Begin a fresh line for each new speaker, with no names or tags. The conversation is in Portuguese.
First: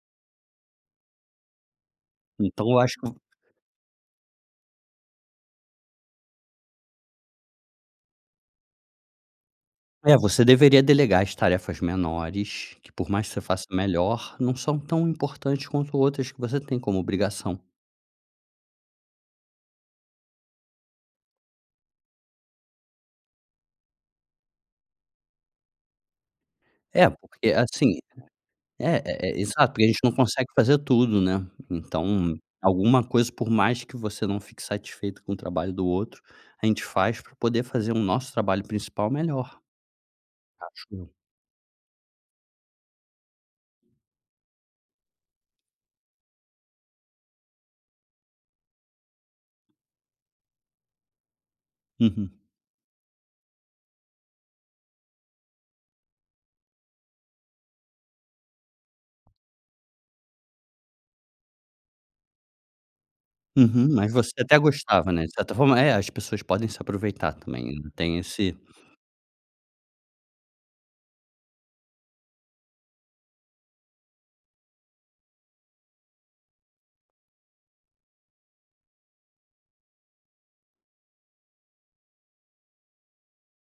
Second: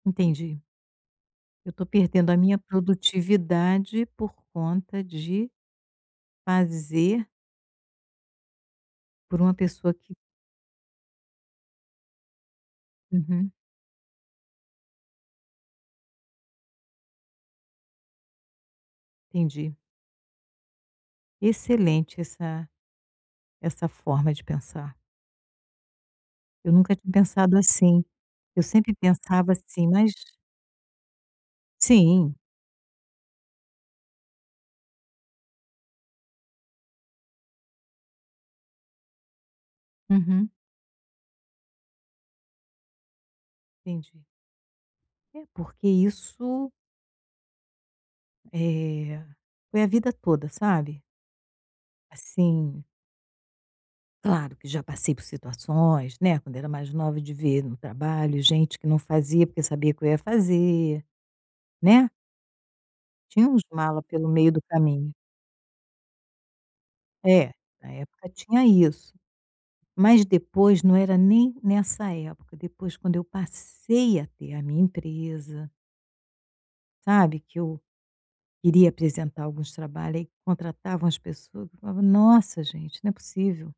Entendi. Eu estou perdendo a minha
Então eu acho que vo
produtividade por conta de fazer por uma pessoa que
É, você deveria delegar as tarefas menores, que por mais que você
Uhum.
faça melhor, não são tão importantes quanto outras que você tem como obrigação.
Entendi. Excelente essa essa forma de pensar. Eu nunca
É,
tinha
porque, é
pensado
assim
assim. Eu sempre
É é é
pensava
exato. Porque
assim:
a gente não
"Mas"
consegue fazer tudo, né. Então,
Sim.
alguma coisa por mais que você não fique satisfeito com o trabalho do outro, a gente faz para poder fazer o nosso trabalho principal melhor.
Uhum.
Acho eu.
Entendi. É, porque isso eh, foi a vida toda, sabe?
Uhum.
Assim Claro que já passei por situações, né, quando era mais nova, de ver no trabalho gente que não fazia, porque sabia que eu ia fazer, né? Tinha uns
Uhum,
mala
mas
pelo
você
meio
até
do
gostava,
caminho.
né. De certa forma É, as pessoas podem se aproveitar
É,
também.
na
Tem
época
esse
tinha isso. Mas, depois, não era nem nessa época, depois, quando eu passei a ter a minha empresa sabe, que eu iria apresentar alguns trabalho, aí contratavam as pessoas, eu falava: "Nossa, gente, não é possível".